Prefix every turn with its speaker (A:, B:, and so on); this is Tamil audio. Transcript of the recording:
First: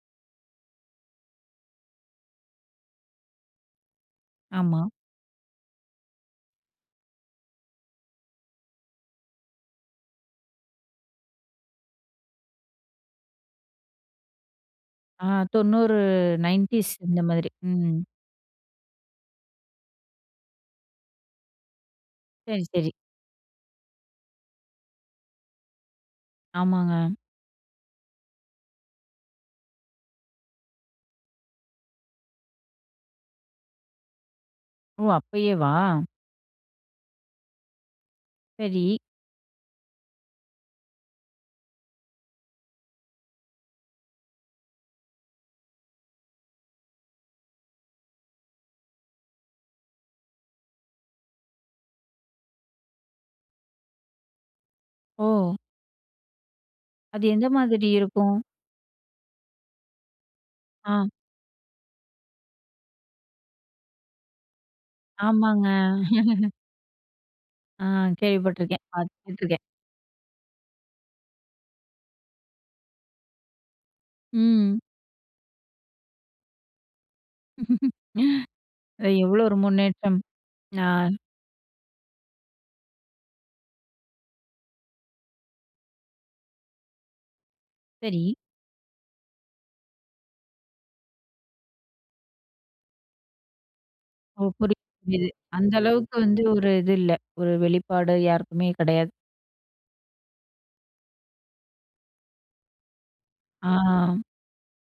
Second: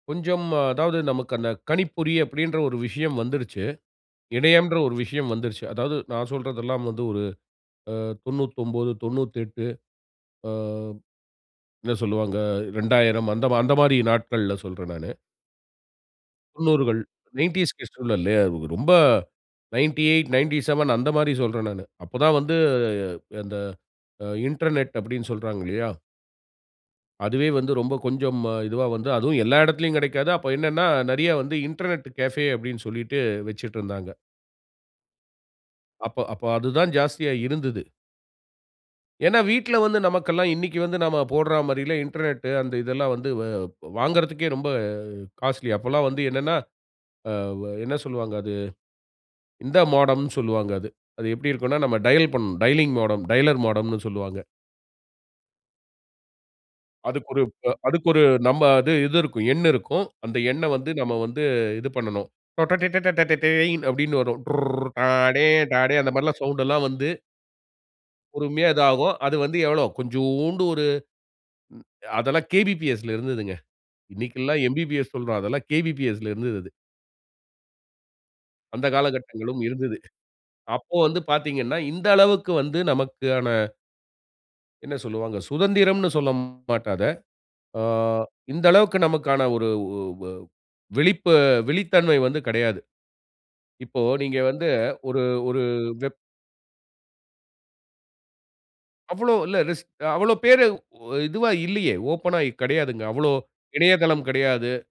A: கொஞ்சம். அதாவது, நமக்கு அந்த கணிப்பொறி, அப்படின்ற ஒரு விஷயம் வந்துடுச்சு. இணையம்ன்ற
B: ஆமா.
A: ஒரு விஷயம் வந்துடுச்சு. அதாவது, நான் சொல்றதெல்லாம் வந்து, ஒரு அ 99, 98. அ என்ன சொல்லுவாங்க. 2000 அந்த அந்த மாரி நாட்கள்ல சொல்றேன், நானு.
B: ஆ, 90.
A: 90
B: நைன்டீஸ்,
A: கள்.
B: இந்த மாதிரி.
A: 90 கிட்ஸ்
B: ம்.
A: ல இல்லயா. ரொம்ப 98, 97 அந்த மாரி சொல்றேன் நானு. அப்பதான் வந்து,
B: சேரி. சேரி.
A: அந்த இன்டர்நெட் அப்படினு சொல்றாங்கலையா.
B: ஆமாங்க.
A: அதுவே வந்து, ரொம்ப கொஞ்சம் இதுவா வந்து, அதுவும் எல்லா இடத்திலயும் கெடைக்காது. அப்ப என்னனா, நெறயா வந்து இன்டர்நெட் கெஃபே, அப்படினு சொல்லிட்டு வச்சுட்ருந்தாங்க.
B: ஓ. அப்பயேவா?
A: அப்ப அப்ப, அதுதான் ஜாஸ்தியா இருந்தது.
B: சரி.
A: ஏனா, வீட்ல வந்து நமக்கெல்லாம் இன்னைக்கு வந்து, நாம போடுறா மாதிரிலா, இன்டர்நெட் அந்த இதெல்லாம் வந்து, வ், வாங்குறதற்கே ரொம்ப காஸ்ட்லி. அப்பலாம் வந்து என்னனா ஆ, என்ன சொல்வாங்க அது, இந்த மோடம்னு சொல்வாங்க அது. அது எப்படி இருக்குனா, நாம டயல் பண்ணனும். டயலிங் மோடம், டயலர் மோடம்னு சொல்வாங்க.
B: ஓ. அது
A: அதுக்கொரு
B: எந்த
A: ப்
B: மாதிரி
A: அதுக்கு ஒரு
B: இருக்கும்?
A: நம்ம அது இது இருக்கும். எண் இருக்கும். அந்த எண்ண வந்து,
B: ஆ.
A: நம்ம வந்து இது பண்ணனும். டொடொடேடடடேய் அப்படினு வரும். டுர்ர், அ, டே,
B: ஆமாங்க.
A: டாடே, அந்த மாரி சௌண்டெல்லாம் வந்து.
B: ஆ,
A: பொறுமையா இது
B: கேள்விப்பட்டுருக்கேன்.
A: ஆகும். அது வந்து
B: பாத்துட்டுருக்கேன்.
A: எவ்ளோ, கொஞ்சோண்டு ஒரு அதெல்லாம் கேபிபிஎஸ்ல இருந்ததுங்க. இன்னைக்குலா
B: ம்.
A: எம்பிபிஎஸ் சொல்றோம். அதெல்லாம் கேபிபிஎஸ்ல இருந்தது அது. அந்த
B: அது எவ்வளோ ஒரு
A: காலகட்டங்களும் இருந்தது.
B: முன்னேற்றம். ஆ.
A: அப்போ வந்து பாத்தீங்கனா, இந்த அளவுக்கு வந்து நமக்கான என்ன சொல்லுவாங்க. சுதந்திரம்னு சொல்லமாட்ட அத. ஆ
B: சரி.
A: இந்த அளவுக்கு நமக்கான ஒரு ஒ ஒ விழிப்பு விழித்தன்மை வந்து கெடையாது. இப்போ நீங்க
B: ஓ,
A: வந்து,
B: புரியுது,
A: ஒரு,
B: புரியுது.
A: ஒரு
B: அந்த அளவுக்கு
A: வெப்.
B: வந்து, ஒரு இது இல்ல. ஒரு வெளிப்பாடு யாருக்குமே கெடையாது.
A: அவ்வளோ, இல்ல ரிஸ்க். அவ்வளோ பேர், இதுவா இல்லையே. ஓப்பன்னா கிடையாதுங்க. அவ்ளோ
B: ஆ.
A: இணையதளம் கெடையாது.